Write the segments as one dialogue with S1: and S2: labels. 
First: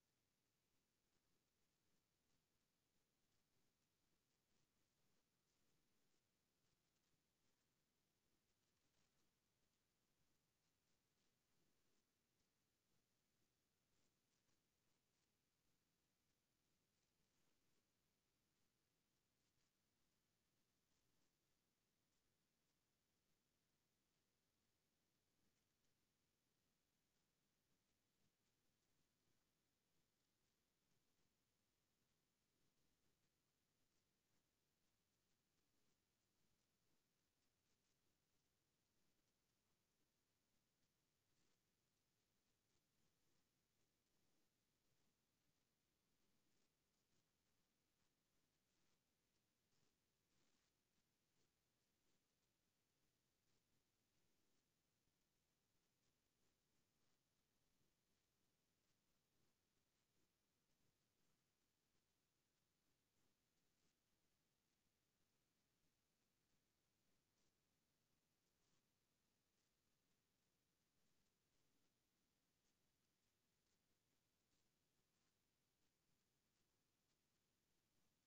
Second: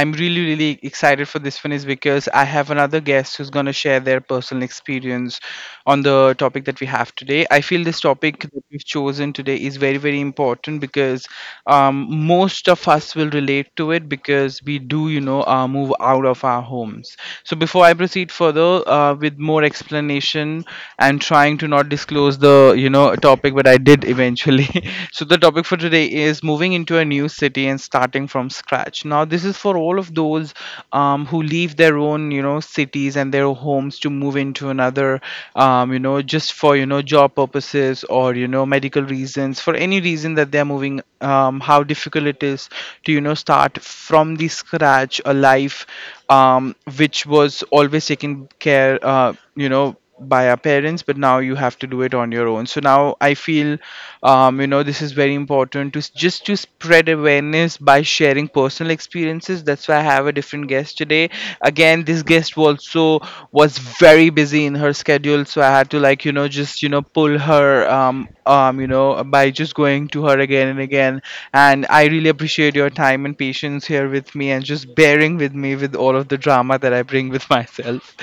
S1: I'm really, really excited for this one is because I have another guest who's going to share their personal experience on the topic that we have today. I feel this topic that we've chosen today is very, very important because most of us will relate to it because we do, move out of our homes. So before I proceed further with more explanation and trying to not disclose the topic, but I did eventually. So the topic for today is moving into a new city and starting from scratch. Now this is for all of those who leave their own, cities and their homes to move into another, just for job purposes or medical reasons, for any reason that they're moving. How difficult it is to start from the scratch a life which was always taken care, by our parents, but now you have to do it on your own. So now I feel this is very important to just to spread awareness by sharing personal experiences. That's why I have a different guest today. Again, this guest also was very busy in her schedule, so I had to like just pull her by just going to her again and again. And I really appreciate your time and patience here with me and just bearing with me with all of the drama that I bring with myself.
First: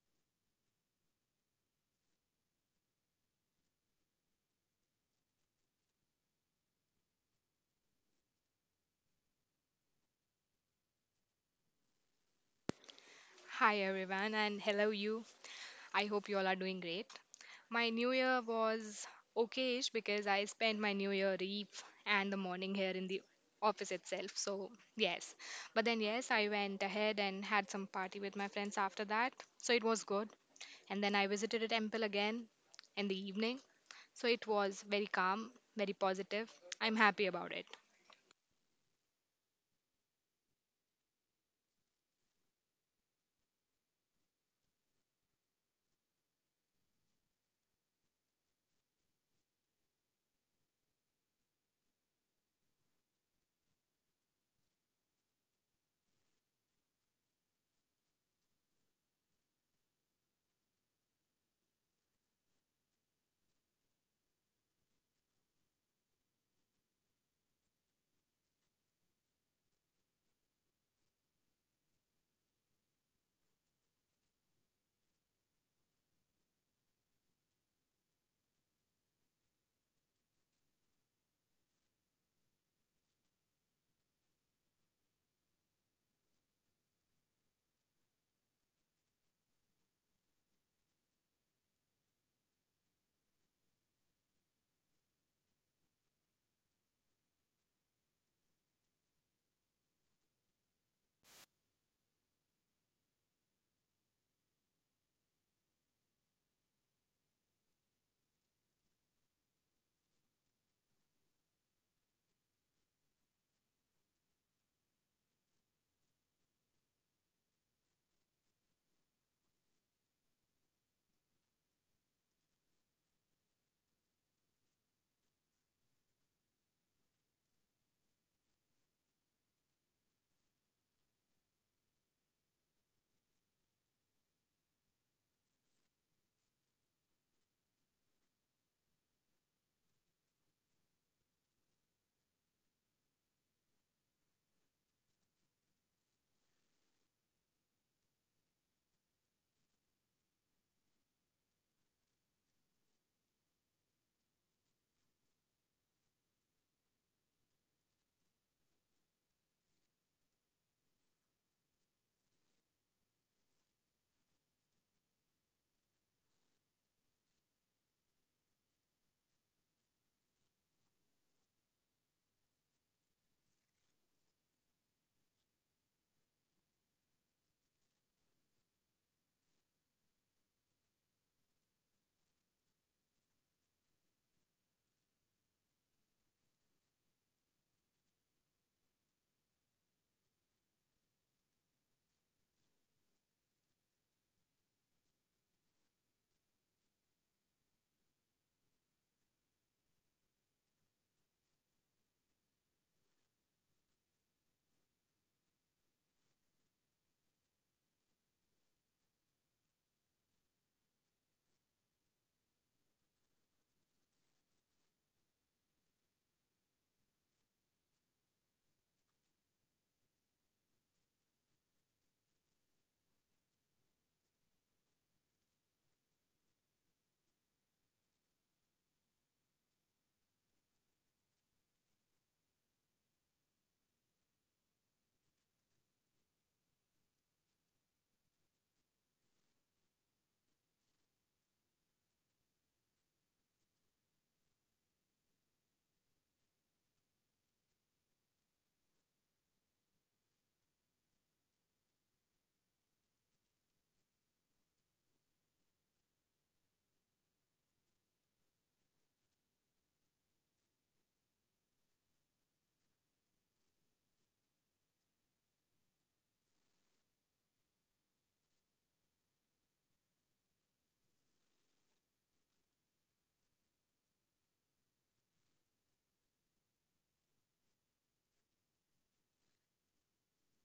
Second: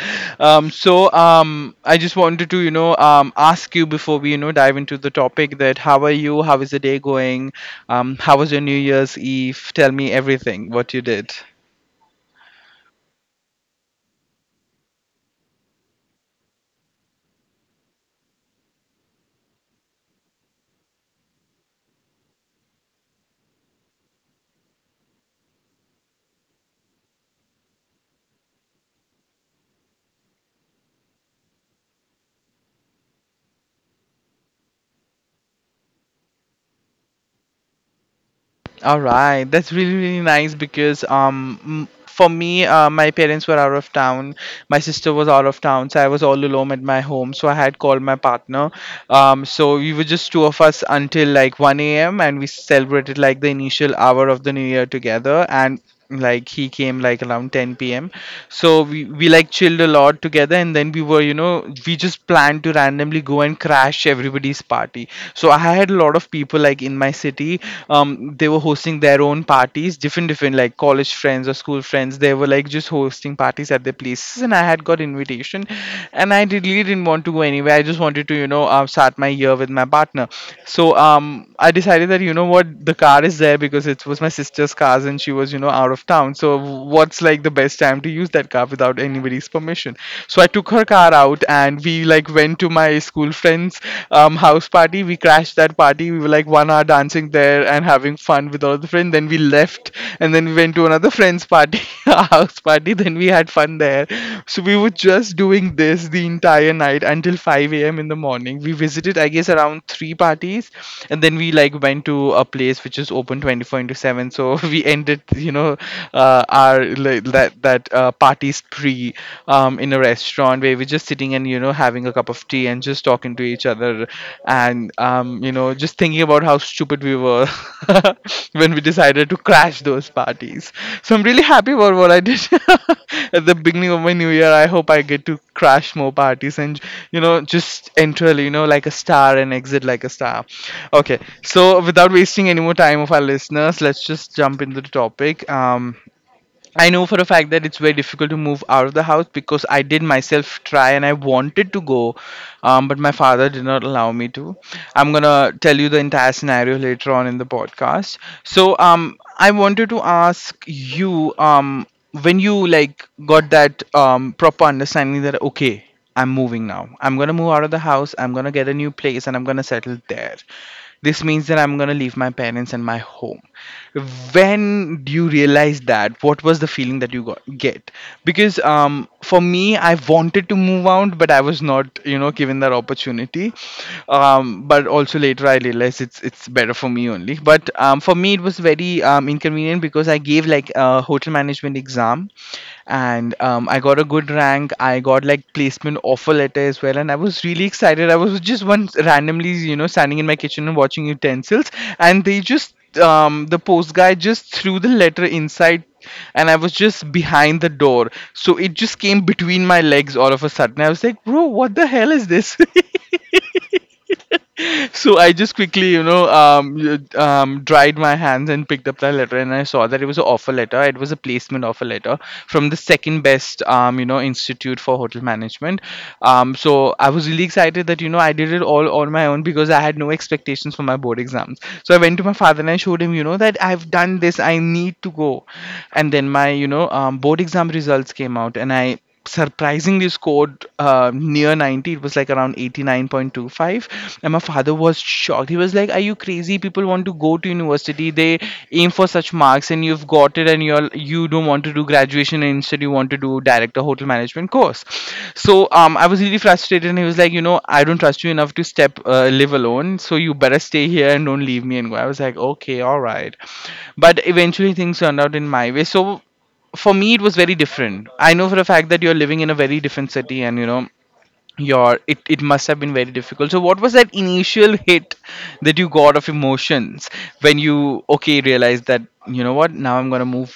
S1: I just wanted to, ask you before we, dive into the topic that how are you? How is the day going? How was your New Year's Eve? Tell me everything, what you did.
S2: Hi everyone and hello you. I hope you all are doing great. My new year was okayish because I spent my new year eve and the morning here in the office itself. So, yes. But then yes, I went ahead and had some party with my friends after that. So it was good. And then I visited a temple again in the evening. So it was very calm, very positive. I'm happy about it.
S1: All right, that's really really nice because for me my parents were out of town, my sister was out of town, so I was all alone at my home. So I had called my partner. So we were just two of us until like 1 a.m., and we celebrated like the initial hour of the new year together. And like he came like around 10 p.m, so we like chilled a lot together. And then we were, you know, we just planned to randomly go and crash everybody's party. So I had a lot of people like in my city. Um, they were hosting their own parties, different different like college friends or school friends. They were like just hosting parties at their places, and I had got invitation. And really didn't want to go anywhere. I just wanted to start my year with my partner. So I decided that, you know what, the car is there because it was my sister's car and she was, you know, out of town. So what's like the best time to use that car without anybody's permission? So I took her car out and we like went to my school friend's house party. We crashed that party. We were like 1 hour dancing there and having fun with all the friends. Then we left, and then we went to another friend's party, a house party. Then we had fun there. So we were just doing this the entire night until 5 a.m. in the morning. We visited, I guess, around 3 parties, and then we like went to a place which is open 24 into 7. So we ended, our like, that that party spree in a restaurant where we're just sitting and, you know, having a cup of tea and just talking to each other. And just thinking about how stupid we were when we decided to crash those parties. So I'm really happy about what I did at the beginning of my new year. I hope I get to crash more parties and, you know, just enter, you know, like a star and exit like a star. Okay, so without wasting any more time of our listeners, let's just jump into the topic. I know for a fact that it's very difficult to move out of the house because I did myself try and I wanted to go, but my father did not allow me to. I'm gonna tell you the entire scenario later on in the podcast. So, I wanted to ask you, when you like got that proper understanding that, okay, I'm moving now. I'm gonna move out of the house. I'm gonna get a new place and I'm gonna settle there. This means that I'm going to leave my parents and my home. When do you realize that? What was the feeling that you got get? Because, for me, I wanted to move out, but I was not, you know, given that opportunity. But also later I realized it's better for me only. But for me, it was very inconvenient because I gave like a hotel management exam. And I got a good rank. I got like placement offer letter as well, and I was really excited. I was just once randomly, you know, standing in my kitchen and watching utensils, and they just the post guy just threw the letter inside. And I was just behind the door. So it just came between my legs all of a sudden. I was like, bro, what the hell is this? So I just quickly, you know, dried my hands and picked up that letter, and I saw that it was an offer letter. It was a placement offer letter from the second best, institute for hotel management. So I was really excited that, you know, I did it all on my own because I had no expectations for my board exams. So I went to my father and I showed him, you know, that I've done this. I need to go. And then my, board exam results came out, and I surprisingly scored near 90. It was like around 89.25, and my father was shocked. He was like, are you crazy? People want to go to university. They aim for such marks, and you've got it, and you don't want to do graduation and instead you want to do direct a hotel management course. So I was really frustrated, and he was like, you know, I don't trust you enough to step live alone, so you better stay here and don't leave me and go. I was like, okay, all right. But eventually things turned out in my way. So for me it was very different. I know for a fact that you're living in a very different city, and, you know, your it must have been very difficult. So what was that initial hit that you got of emotions when you okay realized that, you know what, now I'm gonna move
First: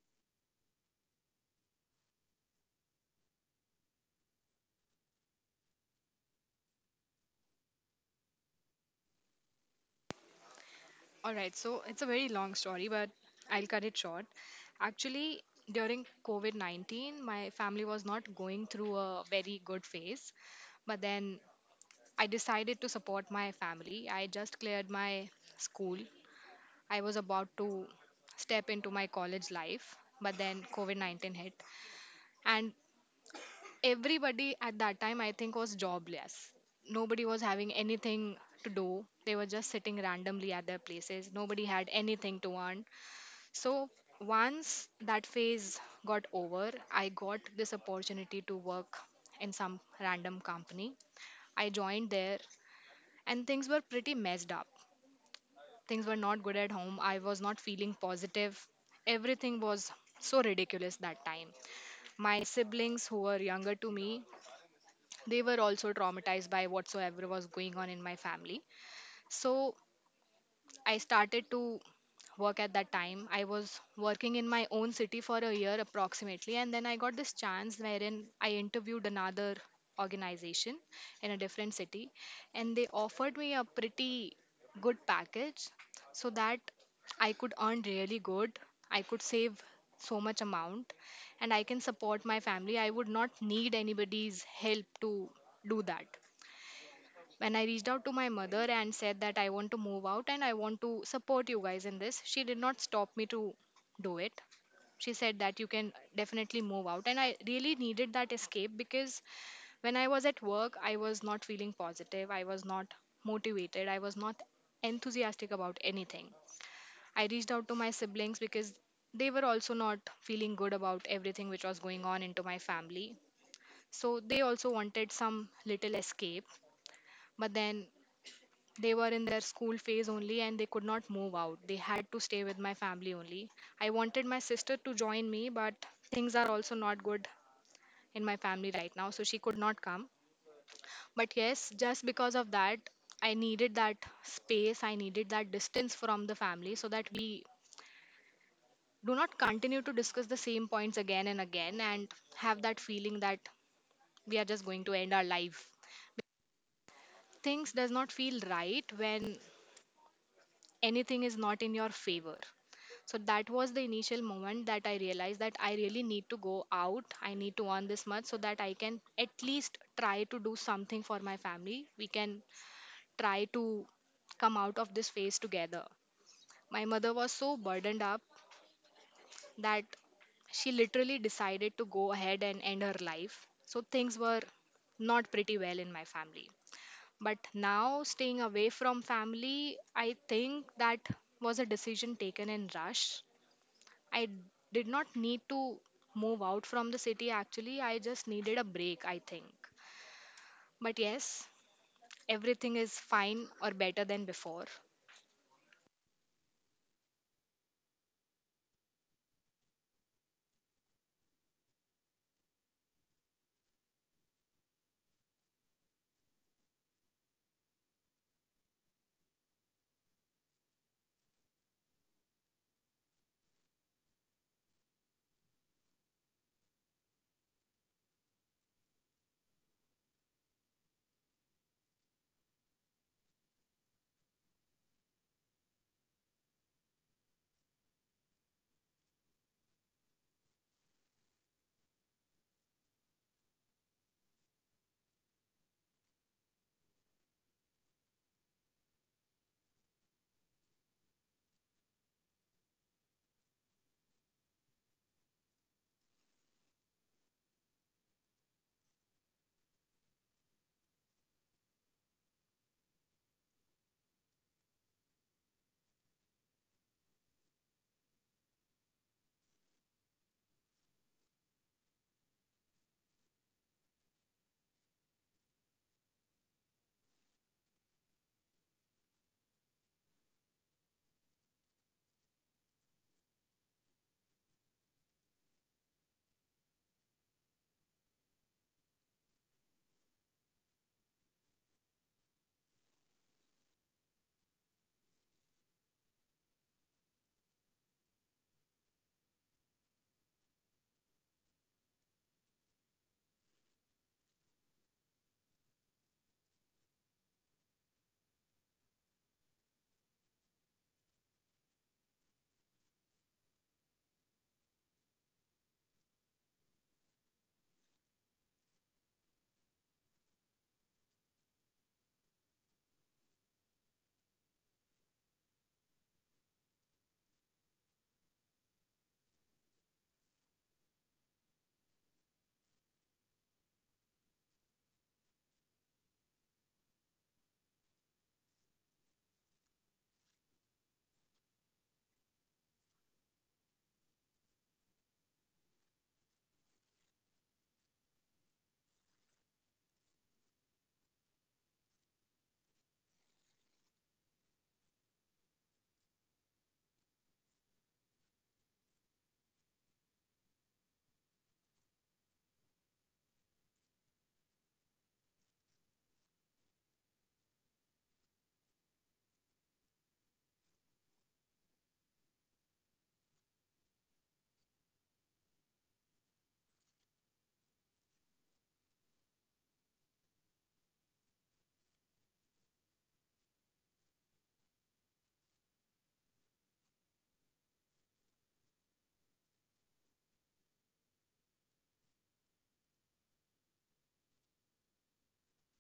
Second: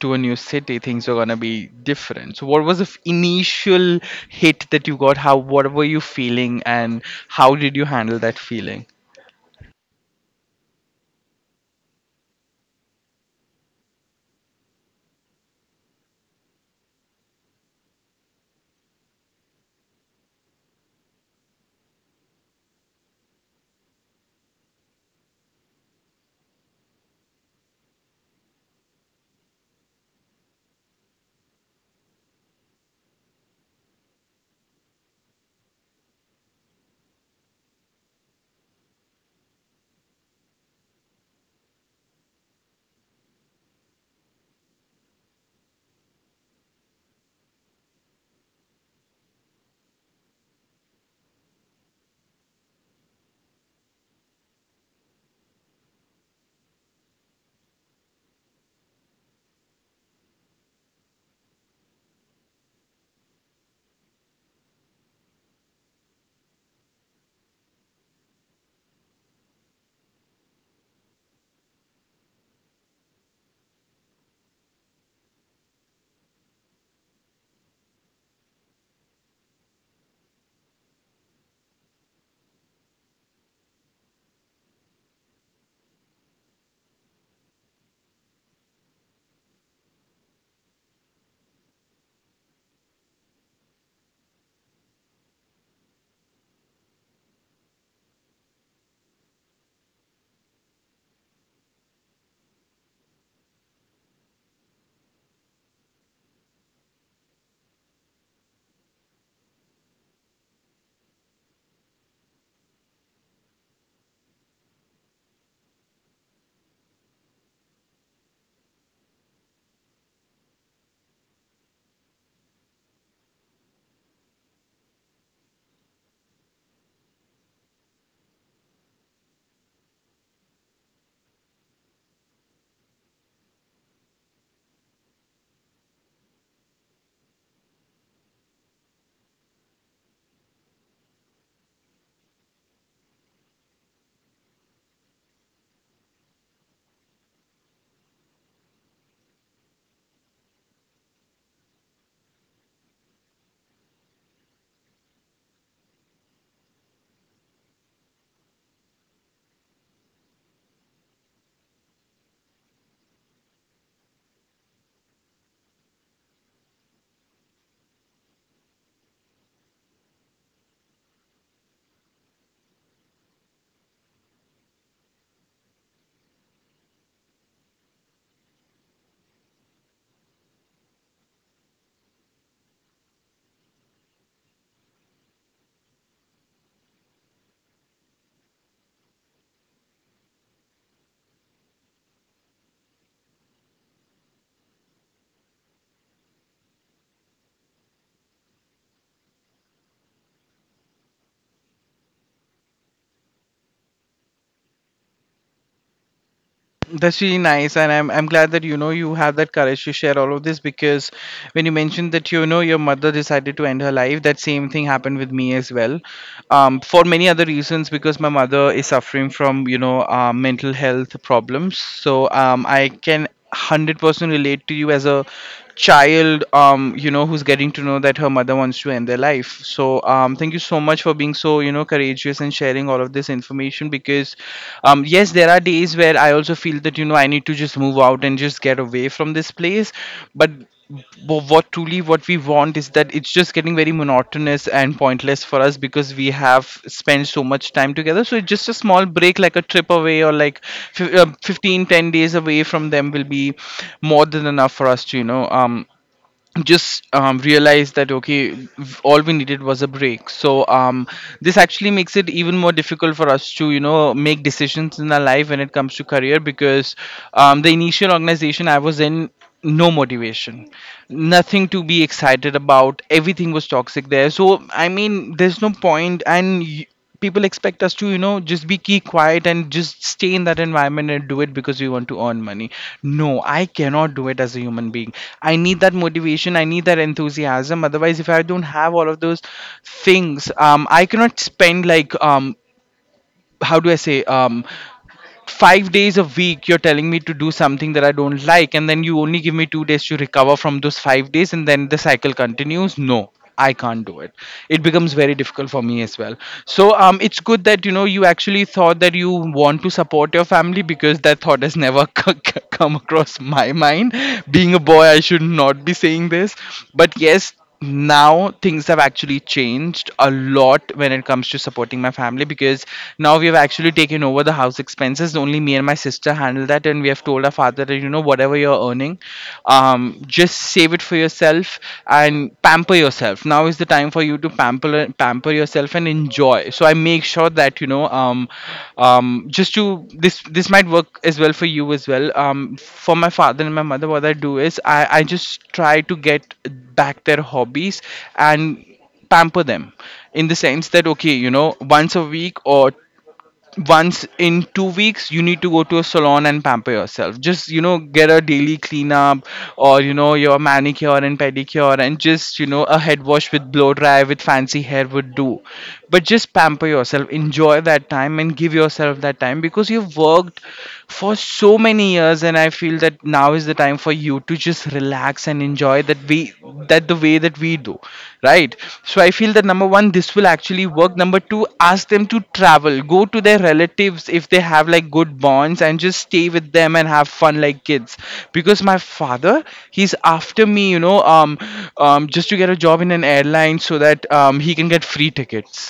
S1: to a new city, things are gonna be different? So what was the initial hit that you got? How, what were you feeling, and how did you handle that feeling?
S2: All right, so it's a very long story, but I'll cut it short. Actually, during COVID 19, my family was not going through a very good phase, but then I decided to support my family. I just cleared my school, I was about to step into my college life, but then COVID 19 hit, and everybody at that time, I think, was jobless. Nobody was having anything to do, they were just sitting randomly at their places, nobody had anything to earn. So once that phase got over, I got this opportunity to work in some random company. I joined there and things were pretty messed up. Things were not good at home. I was not feeling positive. Everything was so ridiculous that time. My siblings who were younger to me, they were also traumatized by whatsoever was going on in my family. So I started to work at that time. I was working in my own city for a year approximately, and then I got this chance wherein I interviewed another organization in a different city, and they offered me a pretty good package so that I could earn really good. I could save so much amount and I can support my family. I would not need anybody's help to do that. When I reached out to my mother and said that I want to move out and I want to support you guys in this, she did not stop me to do it. She said that you can definitely move out. And I really needed that escape because when I was at work, I was not feeling positive. I was not motivated. I was not enthusiastic about anything. I reached out to my siblings because they were also not feeling good about everything which was going on into my family. So they also wanted some little escape. But then they were in their school phase only and they could not move out. They had to stay with my family only. I wanted my sister to join me, but things are also not good in my family right now, so she could not come. But yes, just because of that, I needed that space, I needed that distance from the family so that we do not continue to discuss the same points again and again and have that feeling that we are just going to end our life. Things does not feel right when anything is not in your favor. So that was the initial moment that I realized that I really need to go out. I need to earn this much so that I can at least try to do something for my family. We can try to come out of this phase together. My mother was so burdened up that she literally decided to go ahead and end her life. So things were not pretty well in my family. But now, staying away from family, I think that was a decision taken in rush. I did not need to move out from the city actually. I just needed a break, I think. But yes, everything is fine or better than before.
S1: That's really nice, and I'm glad that, you know, you have that courage to share all of this because when you mentioned that, you know, your mother decided to end her life, that same thing happened with me as well, for many other reasons because my mother is suffering from, mental health problems. So I can 100% relate to you as a child, you know, who's getting to know that her mother wants to end their life. So, thank you so much for being so, you know, courageous and sharing all of this information because, yes, there are days where I also feel that, you know, I need to just move out and just get away from this place. But what we want is that it's just getting very monotonous and pointless for us because we have spent so much time together, so it's just a small break, like a trip away or like 15 10 days away from them will be more than enough for us to you know just realized that okay, all we needed was a break. So this actually makes it even more difficult for us to you know make decisions in our life when it comes to career, because the initial organization I was in, no motivation, nothing to be excited about, everything was toxic there. So I mean there's no point. And people expect us to you know just be key quiet and just stay in that environment and do it because we want to earn money. No, I cannot do it as a human being. I need that motivation, I need that enthusiasm. Otherwise, if I don't have all of those things, I cannot spend like how do I say 5 days a week, you're telling me to do something that I don't like, and then you only give me 2 days to recover from those 5 days, and then the cycle continues. No, I can't do it. It becomes very difficult for me as well. So it's good that you know you actually thought that you want to support your family, because that thought has never come across my mind. Being a boy, I should not be saying this, but yes, now things have actually changed a lot when it comes to supporting my family, because now we have actually taken over the house expenses. Only me and my sister handle that, and we have told our father that you know, whatever you're earning, just save it for yourself and pamper yourself. Now is the time for you to pamper yourself and enjoy. So I make sure that you know just to this might work as well for you as well. For my father and my mother, what I do is I just try to get back their hobbies and pamper them, in the sense that okay, you know, once a week or once in 2 weeks, you need to go to a salon and pamper yourself. Just you know get a daily cleanup, or you know your manicure and pedicure, and just you know a head wash with blow dry with fancy hair would do. But just pamper yourself, enjoy that time and give yourself that time, because you've worked for so many years and I feel that now is the time for you to just relax and enjoy. That we, that the way that we do, right? So I feel that number one, this will actually work. Number two, ask them to travel, go to their relatives if they have like good bonds, and just stay with them and have fun like kids. Because my father, he's after me, you know, just to get a job in an airline so that he can get free tickets.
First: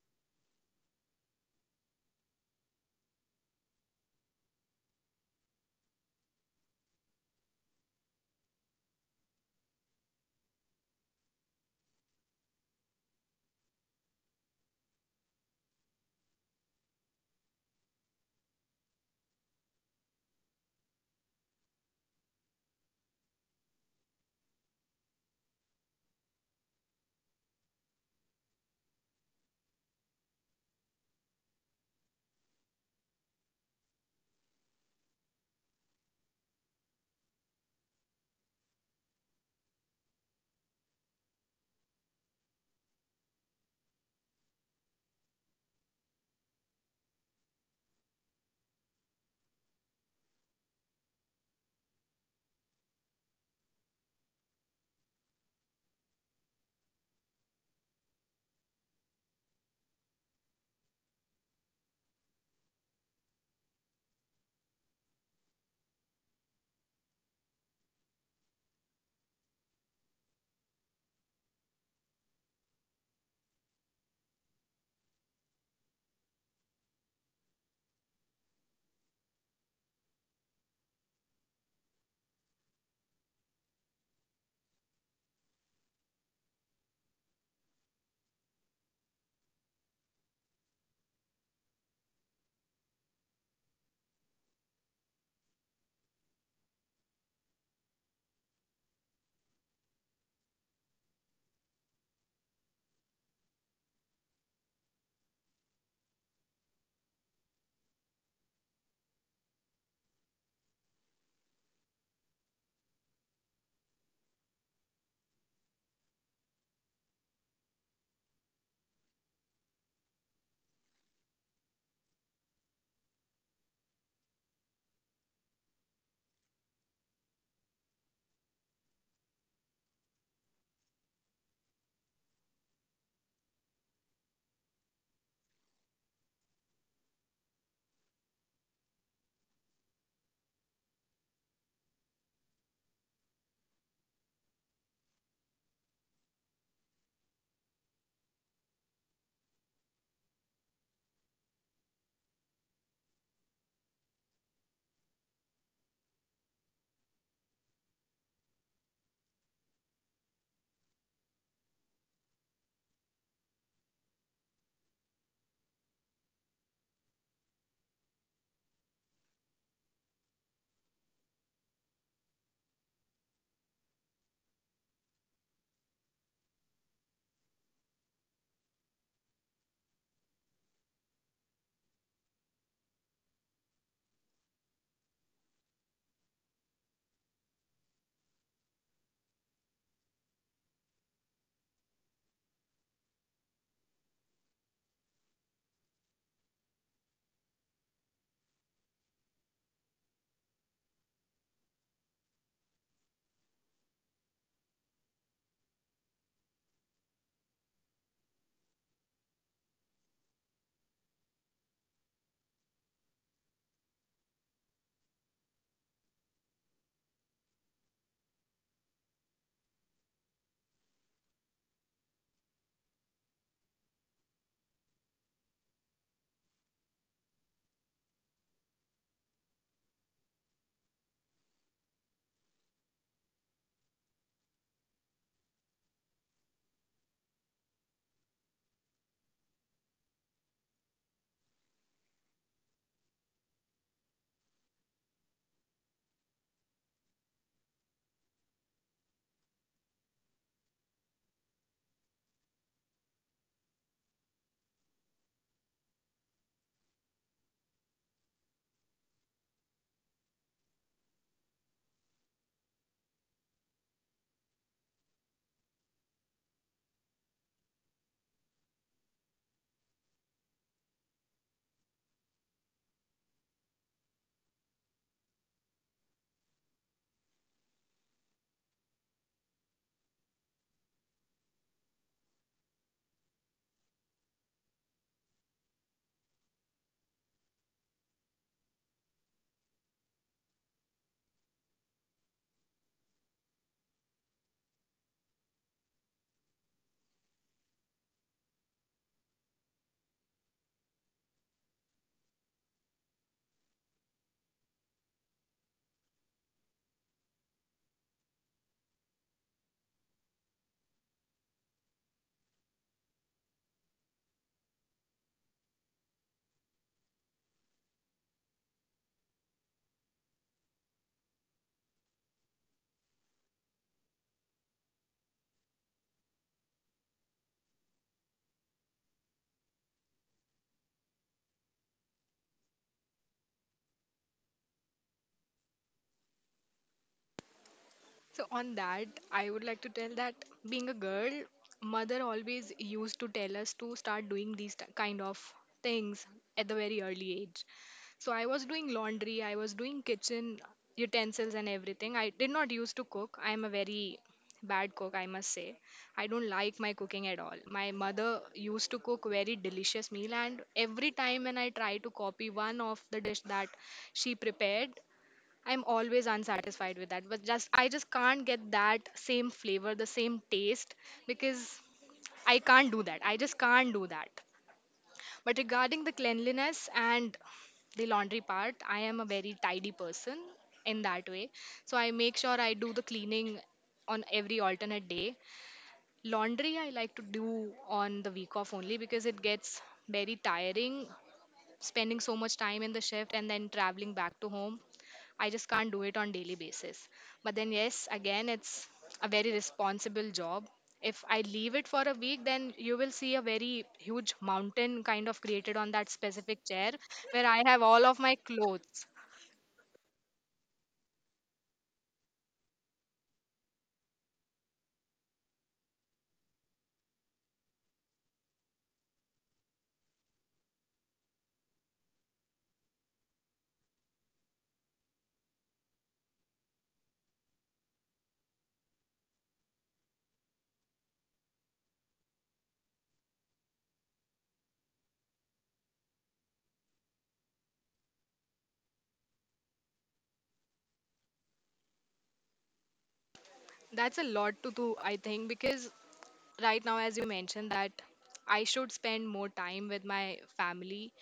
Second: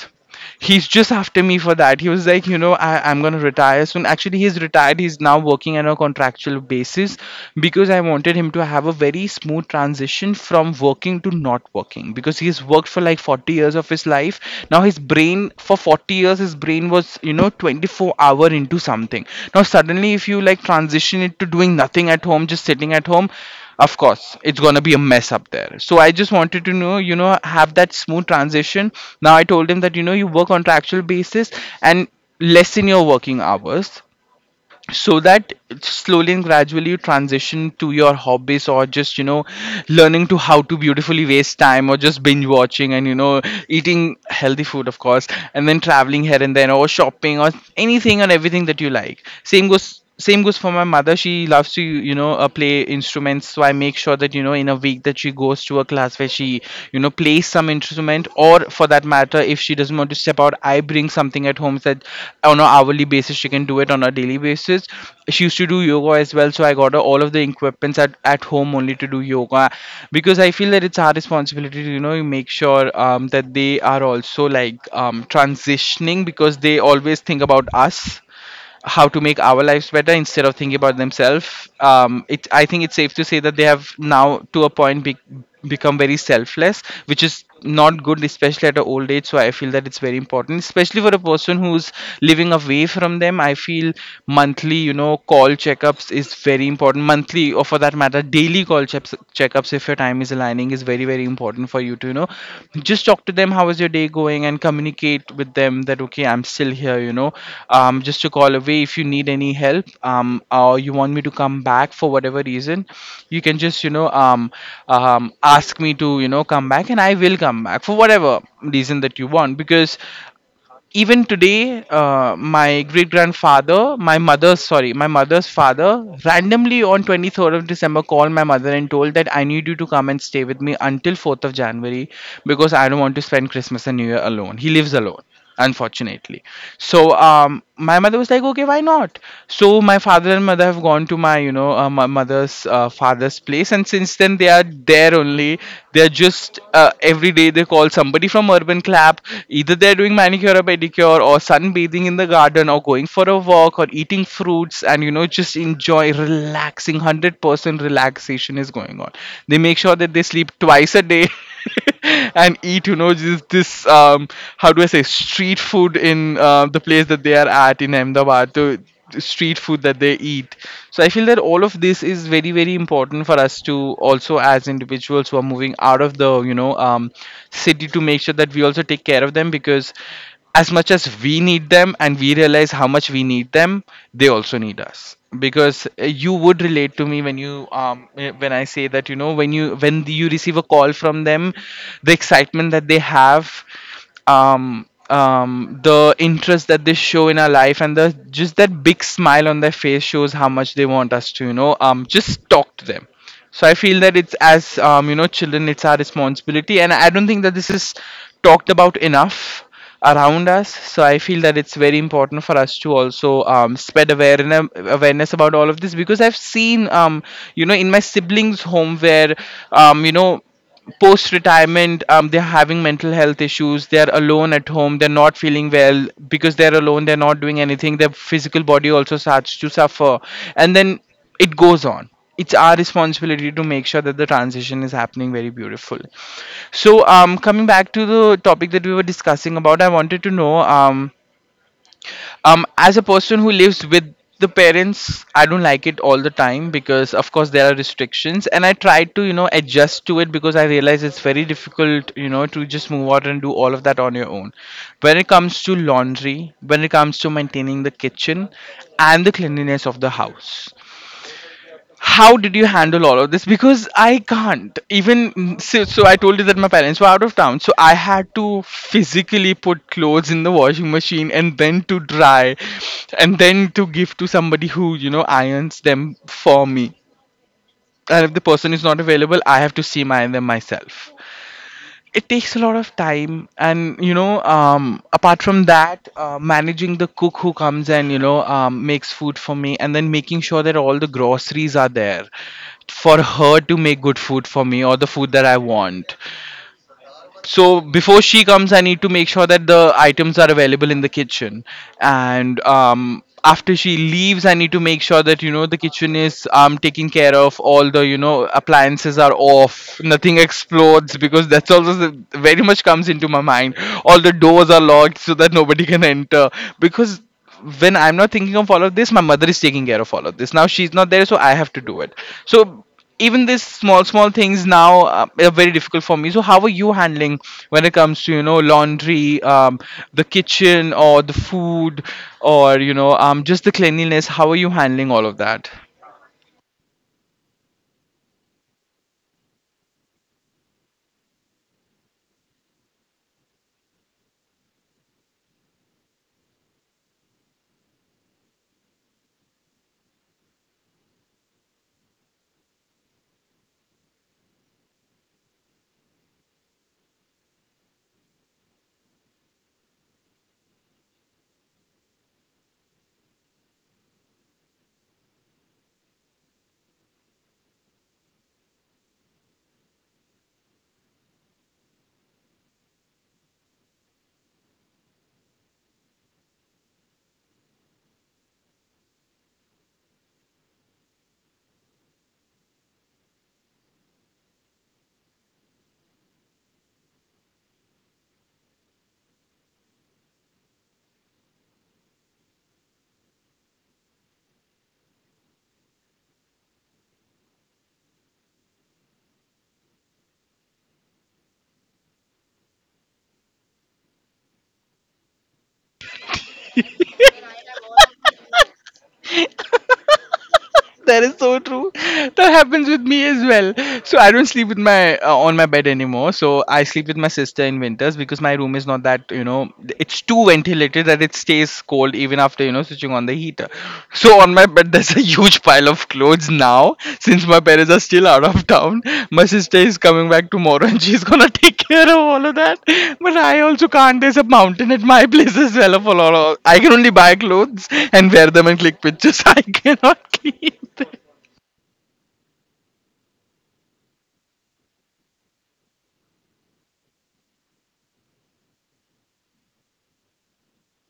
S1: He's just after me for that. He was like, you know, I'm gonna retire soon. Actually, he's retired. He's now working on a contractual basis, because I wanted him to have a very smooth transition from working to not working, because he's worked for like 40 years of his life. Now his brain, for 40 years, his brain was you know 24-hour into something. Now suddenly, if you like transition it to doing nothing at home, just sitting at home, of course it's gonna be a mess up there. So I just wanted to know, you know, have that smooth transition. Now I told him that, you know, you work on contractual basis and lessen your working hours, so that slowly and gradually you transition to your hobbies, or just you know learning to how to beautifully waste time, or just binge watching, and you know eating healthy food of course, and then traveling here and there, or shopping, or anything and everything that you like. Same goes for my mother. She loves to play instruments. So I make sure that you know in a week that she goes to a class where she you know plays some instrument. Or for that matter, if she doesn't want to step out, I bring something at home so that on an hourly basis she can do it, on a daily basis. She used to do yoga as well, so I got her all of the equipments at home only to do yoga, because I feel that it's our responsibility to you know make sure that they are also like transitioning, because they always think about us, how to make our lives better instead of thinking about themselves. I think it's safe to say that they have now, to a point, become very selfless, which is not good, especially at an old age. So I feel that it's very important, especially for a person who's living away from them. I feel monthly, you know, call checkups is very important. Monthly, or for that matter, daily call checkups, if your time is aligning, is very very important for you to you know just talk to them, how is your day going, and communicate with them that okay, I'm still here, you know, just to call away if you need any help. Or you want me to come back for whatever reason, you can just you know ask me to you know come back, and I will come back for whatever reason that you want. Because even today, my great grandfather, my mother's, sorry, my mother's father, randomly on 23rd of December, called my mother and told that I need you to come and stay with me until 4th of January, because I don't want to spend Christmas and new year alone. He lives alone, unfortunately. So my mother was like okay, why not. So my father and mother have gone to my my mother's father's place, and since then they are there only. They're just every day they call somebody from Urban Clap. Either they're doing manicure or pedicure, or sunbathing in the garden, or going for a walk, or eating fruits, and you know just enjoy relaxing. 100% relaxation is going on. They make sure that they sleep twice a day. And eat you know just this how do I say street food in the place that they are at in Ahmedabad. The street food that they eat. So I feel that all of this is very very important for us to also, as individuals who are moving out of the you know city, to make sure that we also take care of them, because as much as we need them and we realize how much we need them, they also need us. Because you would relate to me when you when I say that you know, when you, when you receive a call from them, the excitement that they have, the interest that they show in our life, and the just that big smile on their face shows how much they want us to you know just talk to them. So I feel that it's as you know, children, it's our responsibility, and I don't think that this is talked about enough around us. So I feel that it's very important for us to also spread awareness about all of this, because I've seen you know in my siblings' home where you know post retirement, they're having mental health issues, they're alone at home, they're not feeling well because they're alone, they're not doing anything, their physical body also starts to suffer, and then it goes on. It's our responsibility to make sure that the transition is happening very beautiful. So coming back to the topic that we were discussing about, I wanted to know, as a person who lives with the parents, I don't like it all the time, because of course there are restrictions, and I try to you know adjust to it, because I realize it's very difficult you know to just move out and do all of that on your own, when it comes to laundry, when it comes to maintaining the kitchen and the cleanliness of the house, how did you handle all of this? Because I can't even. So I told you that my parents were out of town, so I had to physically put clothes in the washing machine and then to dry, and then to give to somebody who you know irons them for me. And if the person is not available, I have to steam iron them myself. It takes a lot of time, and you know apart from that, managing the cook who comes and you know makes food for me, and then making sure that all the groceries are there for her to make good food for me, or the food that I want. So before she comes, I need to make sure that the items are available in the kitchen. And after she leaves I need to make sure that you know the kitchen is taken care of, all the you know appliances are off, nothing explodes, because very much comes into my mind. All the doors are locked so that nobody can enter. Because when I'm not thinking of all of this, my mother is taking care of all of this. Now she's not there, so I have to do it. So even this small small things now are very difficult for me. So how are you handling when it comes to laundry, the kitchen or the food, or just the cleanliness? How are you handling all of that?
S2: So, on that, I would like to tell that being a girl, mother always used to tell us to start doing these kind of things at the very early age. So, I was doing laundry, I was doing kitchen utensils and everything. I did not used to cook. I am a very bad cook, I must say. I don't like my cooking at all. My mother used to cook very delicious meal, and every time when I try to copy one of the dish that she prepared, I'm always unsatisfied with that. But just I just can't get that same flavor, the same taste because I can't do that. I just can't do that. But regarding the cleanliness and the laundry part, I am a very tidy person in that way. So I make sure I do the cleaning on every alternate day. Laundry I like to do on the week off only because it gets very tiring spending so much time in the shift and then traveling back to home. I just can't do it on daily basis. But then yes, again, it's a very responsible job. If I leave it for a week, then you will see a very huge mountain kind of created on that specific chair where I have all of my clothes.
S1: That is so true. That happens with me as well. So I don't sleep with my on my bed anymore. So I sleep with my sister in winters because my room is not that it's too ventilated that it stays cold even after switching on the heater. So on my bed there's a huge pile of clothes now since my parents are still out of town. My sister is coming back tomorrow and she's gonna take care of all of that. But I also can't. There's a mountain at my place as well of a lot of. I can only buy clothes and wear them and click pictures. I cannot keep.
S2: That's a lot to do, I think, because right now, as you mentioned that I should spend more time with my family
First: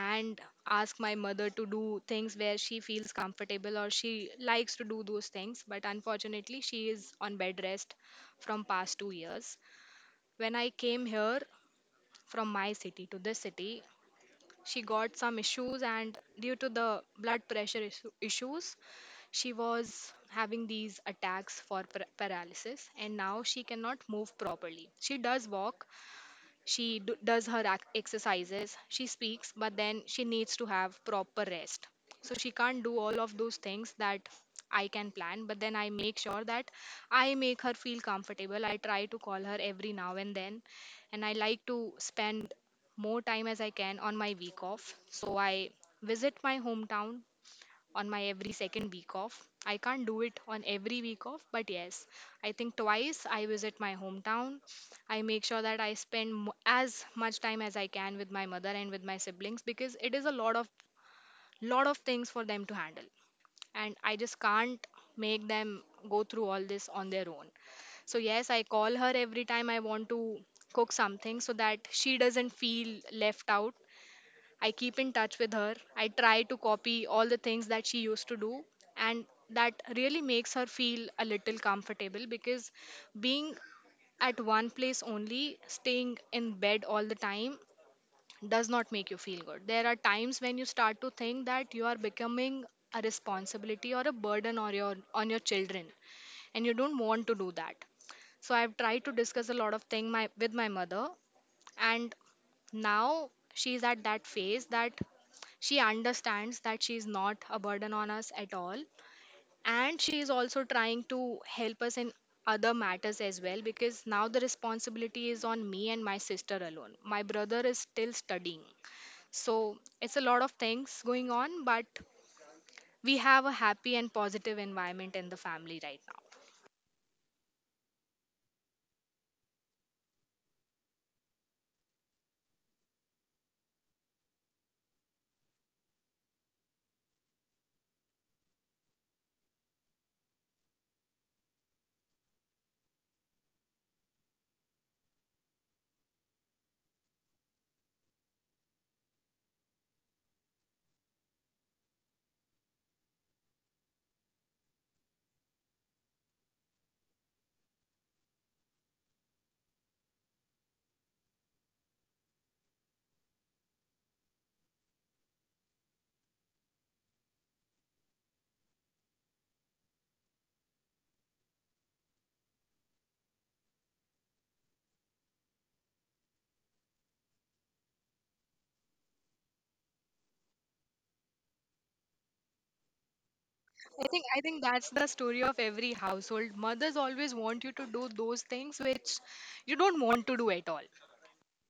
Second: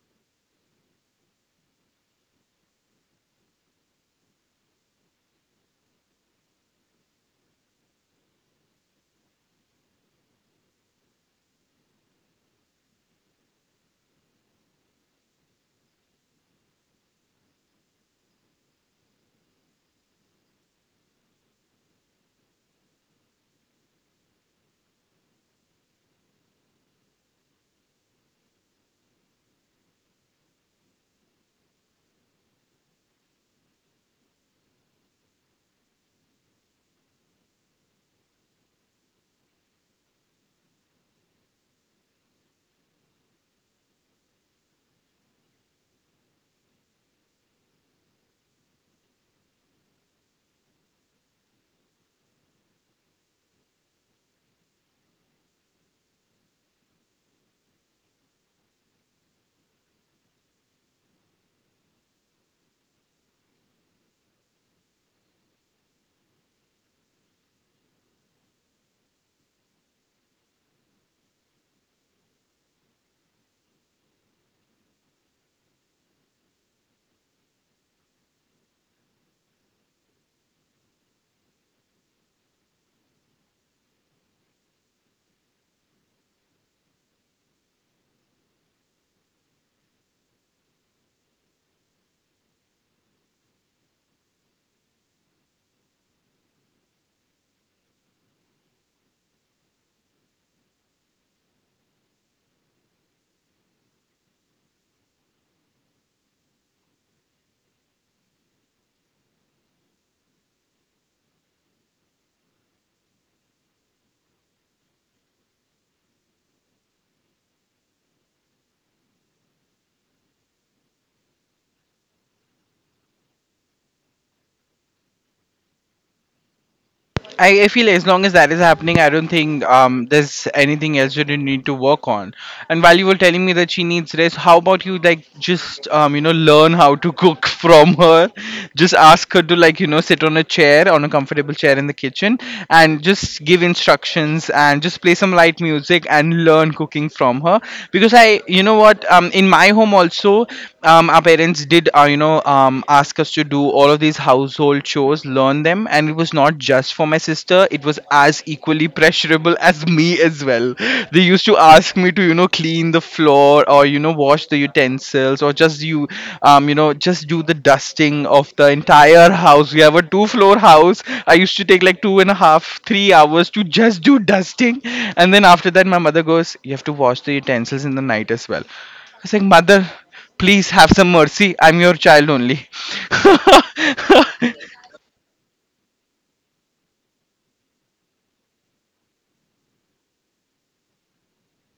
S2: and ask my mother to do things where she feels comfortable or she likes to do those things, but unfortunately she is on bed rest from past 2 years. When I came here from my city to this city, she got some issues and due to the blood pressure issues she was having these attacks for paralysis, and now she cannot move properly. She does walk, she does her exercises, she speaks, but then she needs to have proper rest. So she can't do all of those things that I can plan, but then I make sure that I make her feel comfortable. I try to call her every now and then, and I like to spend more time as I can on my week off. So I visit my hometown on my every second week off. I can't do it on every week off, but yes, I think twice I visit my hometown. I make sure that I spend as much time as I can with my mother and with my siblings because it is a lot of things for them to handle and I just can't make them go through all this on their own. So yes, I call her every time I want to cook something so that she doesn't feel left out. I keep in touch with her. I try to copy all the things that she used to do, and that really makes her feel a little comfortable because being at one place only, staying in bed all the time, does not make you feel good. There are times when you start to think that you are becoming a responsibility or a burden on your children, and you don't want to do that. So I've tried to discuss a lot of thing my, with my mother, and now she's at that phase that she understands that she's not a burden on us at all, and she is also trying to help us in other matters as well because now the responsibility is on me and my sister alone. My brother is still studying, so it's a lot of things going on, but we have a happy and positive environment in the family right now.
S1: I feel as long as that is happening, I don't think there's anything else that you need to work on. And while you were telling me that she needs rest, how about you like just learn how to cook from her? Just ask her to like sit on a chair, on a comfortable chair in the kitchen, and just give instructions and just play some light music and learn cooking from her. Because you know what, in my home also, our parents did ask us to do all of these household chores, learn them, and it was not just for my sister, it was as equally pressurable as me as well. They used to ask me to clean the floor or wash the utensils, or just you, you know just do the dusting of the entire house. We have a two floor house. I used to take like two and a half 3 hours to just do dusting, and then after that my mother goes, you have to wash the utensils in the night as well. I was like, Mother, please have some mercy. I'm your child only.
S2: I think that's the story of every household. Mothers always want you to do those things which you don't want to do at all.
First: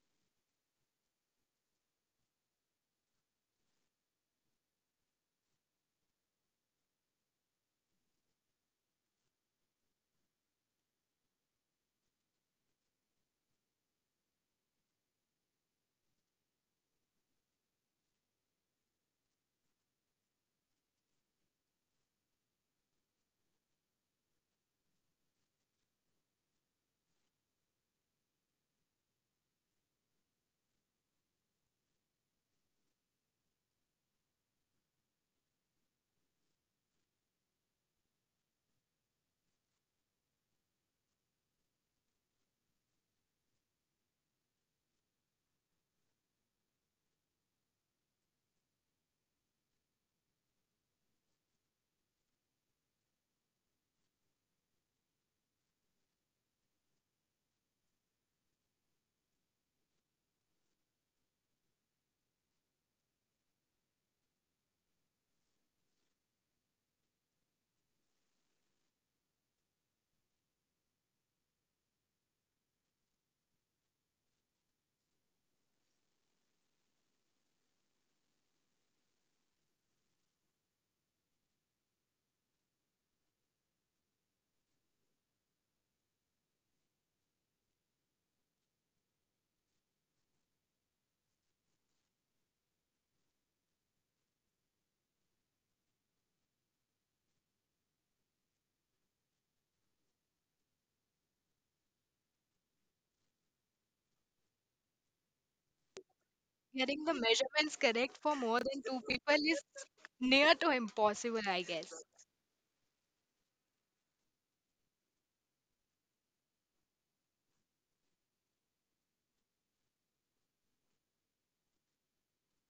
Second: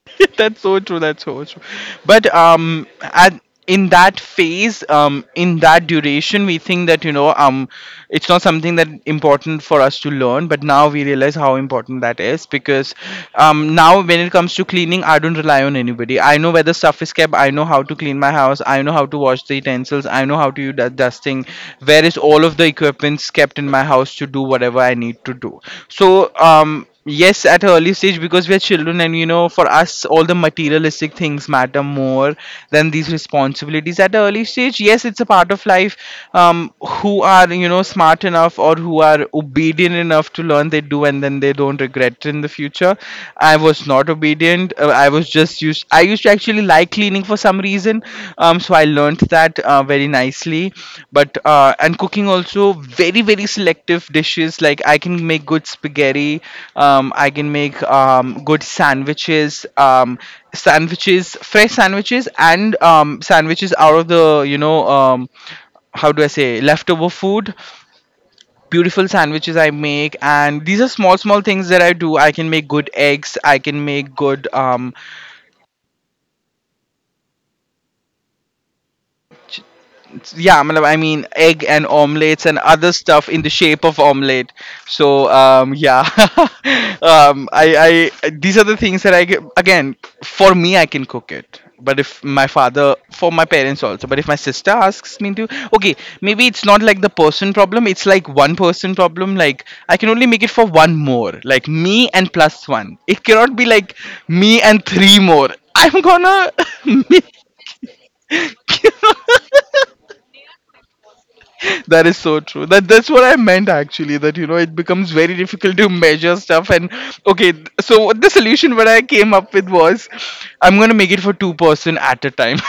S1: That's so true. That's so true. But at, in that phase, in that duration, we think that it's not something that important for us to learn. But now we realize how important that is because, now when it comes to cleaning, I don't rely on anybody. I know where the stuff is kept. I know how to clean my house. I know how to wash the utensils. I know how to do dusting. Where is all of the equipments kept in my house to do whatever I need to do. So yes, at an early stage, because we are children, and you know, for us, all the materialistic things matter more than these responsibilities. At an early stage, yes, it's a part of life. Who are smart enough, or who are obedient enough to learn, they do, and then they don't regret it in the future. I was not obedient. I was just used. I used to actually like cleaning for some reason. So I learned that very nicely, but and cooking also, very very selective dishes. Like, I can make good spaghetti, I can make good sandwiches, um sandwiches, fresh sandwiches, and sandwiches out of the, you know um how do I say, leftover food. Beautiful sandwiches I make, and these are small small things that I do. I can make good eggs. I can make good yeah matlab, I mean egg and omelets and other stuff in the shape of omelet. So yeah. I these are the things that I get. Again, for me, I can cook it, but if my father, for my parents also, but if my sister asks me to, okay, maybe it's not like the person problem, it's like one person problem. Like, I can only make it for one more, like me and plus one. It cannot be like me and three more. I'm gonna
S2: Getting the
S1: make
S2: measurements correct for more than two people is near to impossible, I guess.
S1: That is so true. That's what I meant actually. That it becomes very difficult to measure stuff. And okay, so what the solution what I came up with was, I'm gonna make it for two person at a time.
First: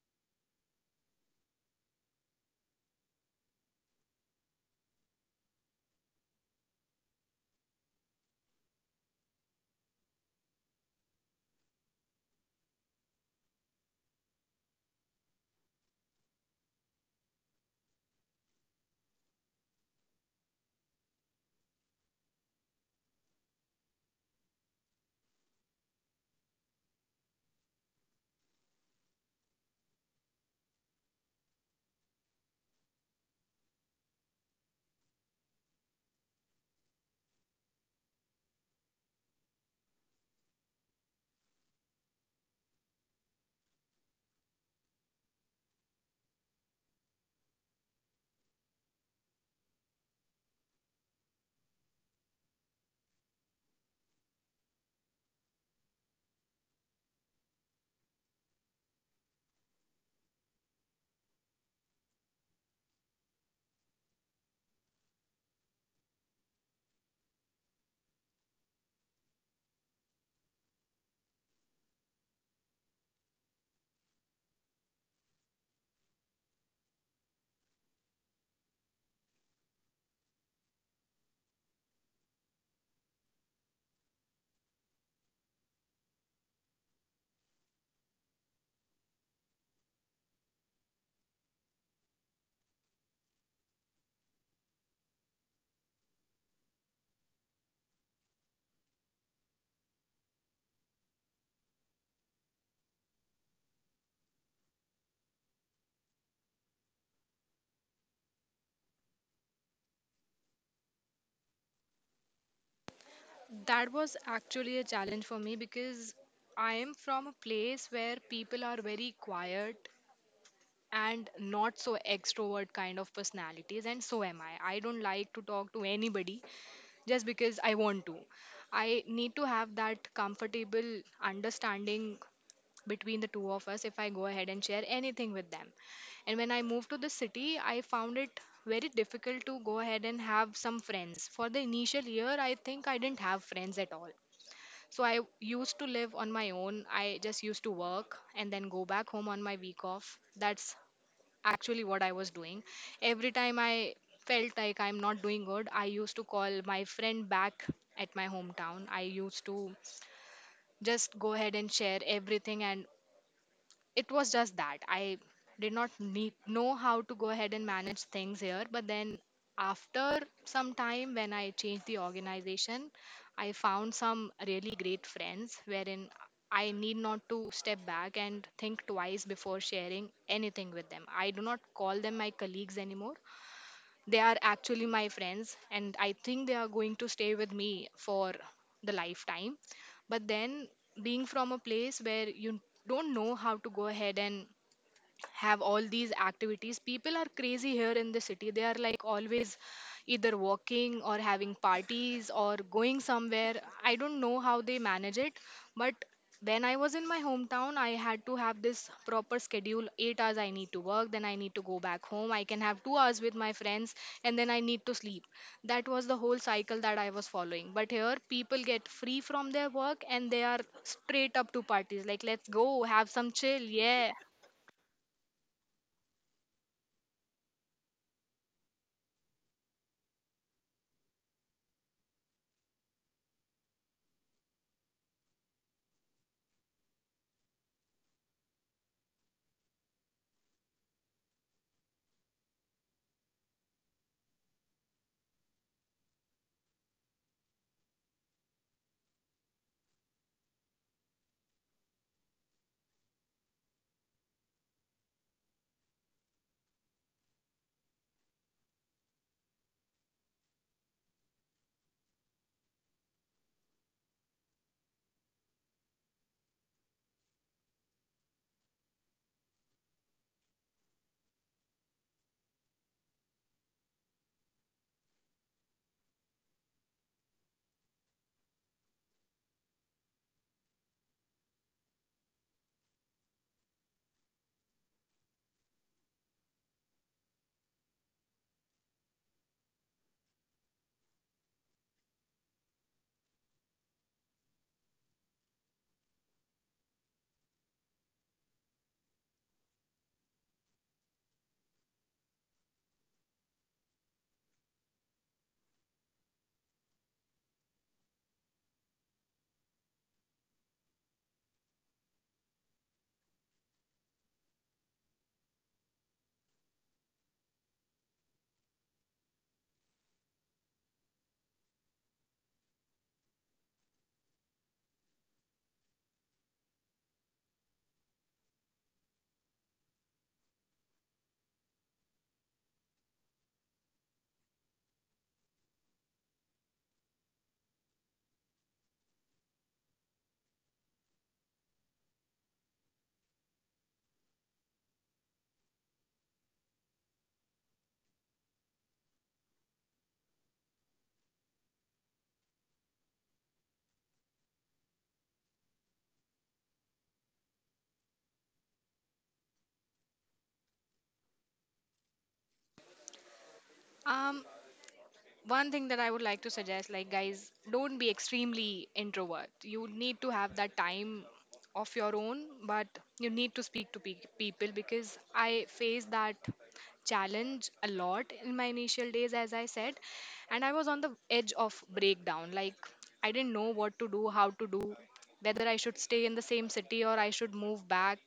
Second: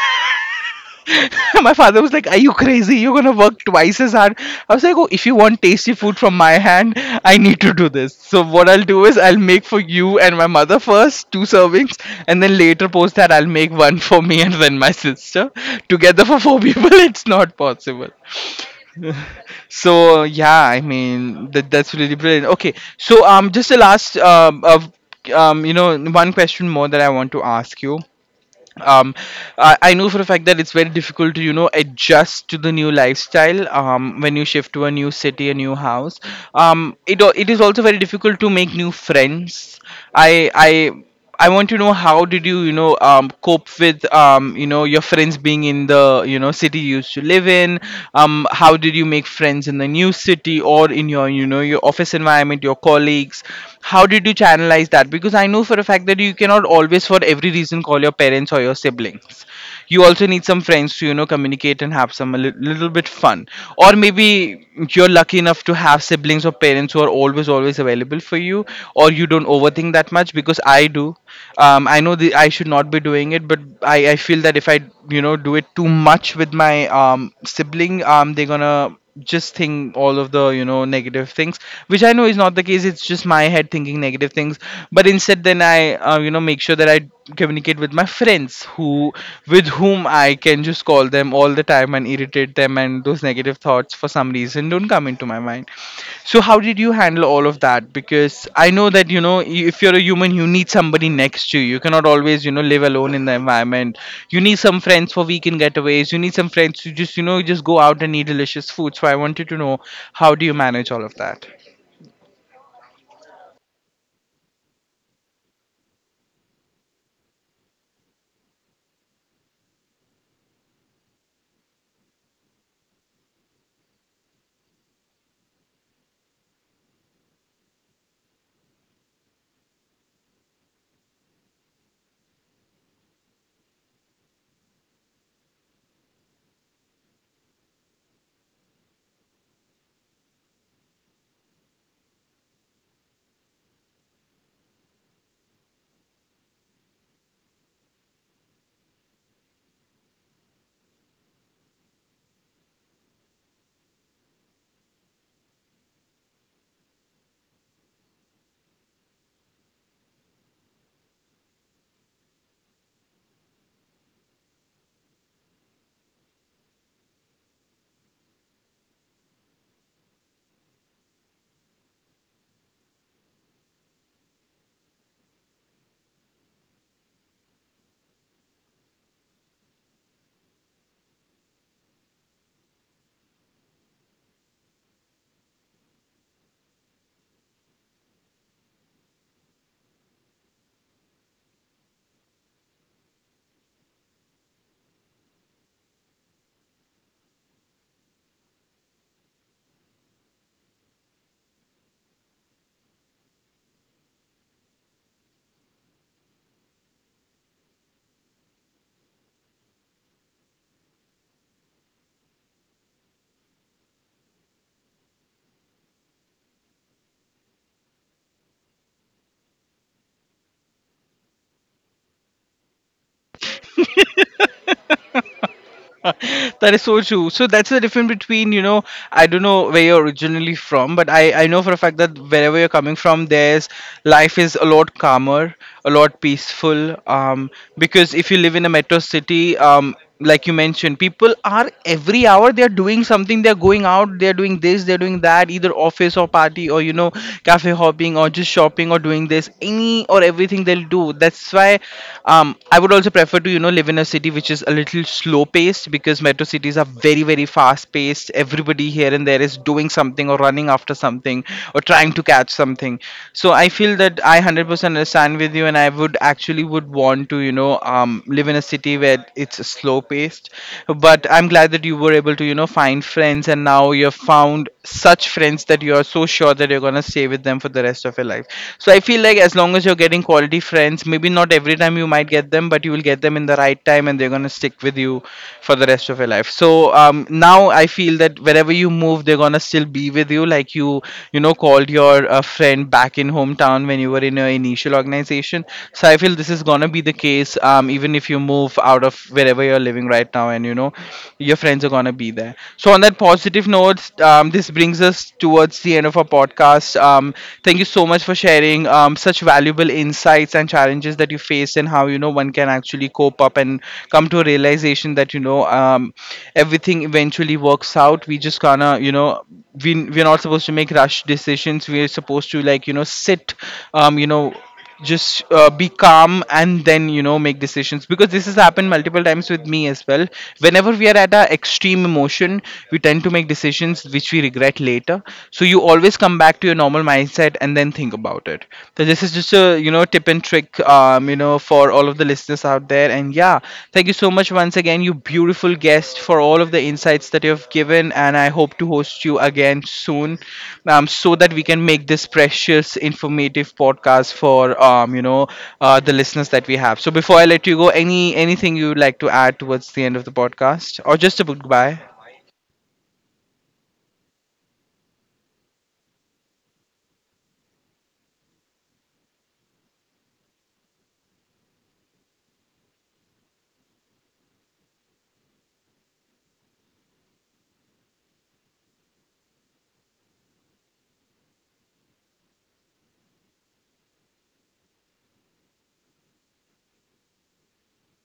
S1: My father was like, "Are you crazy? You're gonna work twice as hard." I was like, "Oh, if you want tasty food from my hand, I need to do this." So what I'll do is, I'll make for you and my mother first two servings, and then later post that I'll make one for me and then my sister. Together for four people, it's not possible. So yeah, I mean that's really brilliant. Okay, so just the last of one question more that I want to ask you. Um I, I know for a fact that it's very difficult to adjust to the new lifestyle when you shift to a new city, a new house. It is also very difficult to make new friends. I I want to know, how did you, you know, cope with, you know, your friends being in the, you know, city you used to live in. How did you make friends in the new city, or in your, you know, your office environment, your colleagues? How did you channelize that? Because I know for a fact that you cannot always, for every reason, call your parents or your siblings. You also need some friends to communicate and have some little bit fun, or maybe you're lucky enough to have siblings or parents who are always always available for you, or you don't overthink that much. Because I do. I know the, I should not be doing it, but I feel that if I do it too much with my sibling, they're gonna just think all of the negative things, which I know is not the case. It's just my head thinking negative things. But instead, then I make sure that I communicate with my friends who, with whom I can just call them all the time and irritate them, and those negative thoughts for some reason don't come into to my mind. So how did you handle all of that? Because I know that if you're a human, you need somebody next to you. You cannot always live alone in the environment. You need some friends for weekend getaways. You need some friends to just just go out and eat delicious food. So I wanted to know, how do you manage all of that?
S2: That was actually a challenge for me because I am from a place where people are very quiet and not so extrovert kind of personalities, and so am I. I don't like to talk to anybody just because I want to. I need to have that comfortable understanding between the two of us if I go ahead and share anything with them. And when I moved to the city, I found it very difficult to go ahead and have some friends. For the initial year, I think I didn't have friends at all. So I used to live on my own. I just used to work and then go back home on my week off. That's actually what I was doing. Every time I felt like I'm not doing good, I used to call my friend back at my hometown. I used to just go ahead and share everything, and it was just that I did not need know how to go ahead and manage things here. But then after some time, when I changed the organization, I found some really great friends wherein I need not to step back and think twice before sharing anything with them. I do not call them my colleagues anymore. They are actually my friends, and I think they are going to stay with me for the lifetime. But then, being from a place where you don't know how to go ahead and have all these activities. People are crazy here in the city. They are like always either walking or having parties or going somewhere. I don't know how they manage it, but when I was in my hometown, I had to have this proper schedule. 8 hours I need to work, then I need to go back home. I can have 2 hours with my friends, and then I need to sleep. That was the whole cycle that I was following. But here, people get free from their work and they are straight up to parties. Like, let's go, have some chill. Yeah.
S1: That is so true. So that's the difference between, you know, I don't know where you're originally from, but I know for a fact that wherever you're coming from, there's, life is a lot calmer, a lot peaceful. Because if you live in a metro city, like you mentioned, people are every hour they're doing something. They're going out, they're doing this, they're doing that, either office or party, or you know, cafe hopping, or just shopping, or doing this, any or everything they'll do. That's why I would also prefer to live in a city which is a little slow paced. Because metro cities are very very fast paced. Everybody here and there is doing something or running after something or trying to catch something. So I feel that I 100% understand with you, and I would actually would want to live in a city where it's slow paced. But I'm glad that you were able to find friends, and now you've found such friends that you're so sure that you're going to stay with them for the rest of your life. So I feel like, as long as you're getting quality quality friends. Maybe not every time you might get them, but you will get them in the right time, and they're going to stick with you for the rest of your life. So now I feel that wherever you move, they're going to still be with you. Like you know, called your friend back in hometown when you were in your initial organization. So I feel this is going to be the case, even if you move out of wherever you're living right now, and, you know, your friends are going to be there. So on that positive note, this brings us towards the end of our podcast. Thank you so much for sharing such valuable insights and challenges that you faced, and how one can actually cope up and come to a realization that everything eventually works out. We just gonna we're not supposed to make rush decisions. We're supposed to like sit, um, you know just be calm and then make decisions. Because this has happened multiple times with me as well. Whenever we are at our extreme emotion, we tend to make decisions which we regret later. So you always come back to your normal mindset and then think about it. So this is just a tip and trick, for all of the listeners out there. And yeah, thank you so much once again, you beautiful guest, for all of the insights that you have given. And I hope to host you again soon, so that we can make this precious, informative podcast for, you know, the listeners that we have. So before I let you go, anything you would like to add towards the end of the podcast, or just a goodbye?
S2: Um, One thing that I would like to suggest, like, guys, don't be extremely introvert. You need to have that time of your own, but you need to speak to people because I face that challenge a lot in my initial days, as I said, and I was on the edge of breakdown. Like, I didn't know what to do, how to do, whether I should stay in the same city or I should move back.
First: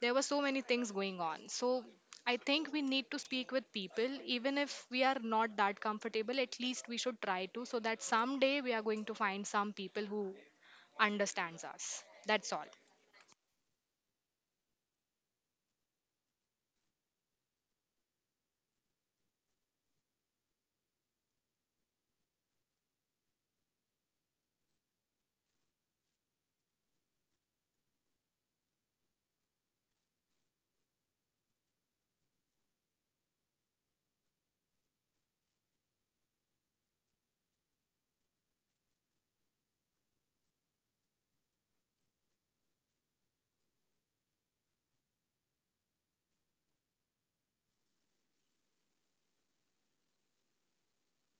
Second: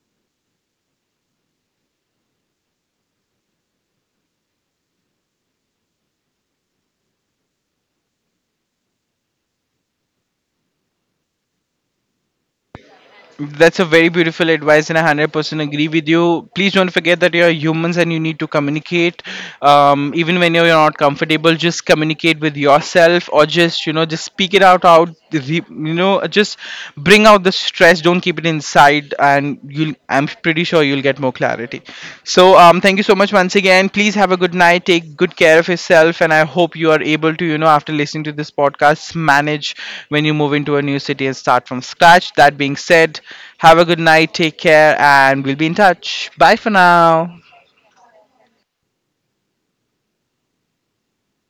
S2: There were so many things going on. So, I think we need to speak with people, even if we are not that comfortable, at least we should try to, so that someday we are going to find some people who understands us. That's all.
S1: That's a very beautiful advice, and I 100% agree with you. Please don't forget that you are humans and you need to communicate. Even when you're not comfortable, just communicate with yourself, or just you know, just speak it out. Out, you know, just bring out the stress. Don't keep it inside, and you will, I'm pretty sure you'll get more clarity. So, thank you so much once again. Please have a good night. Take good care of yourself, and I hope you are able to, you know, after listening to this podcast, manage when you move into a new city and start from scratch. That being said, have a good night. Take care, and we'll be in touch. Bye for now.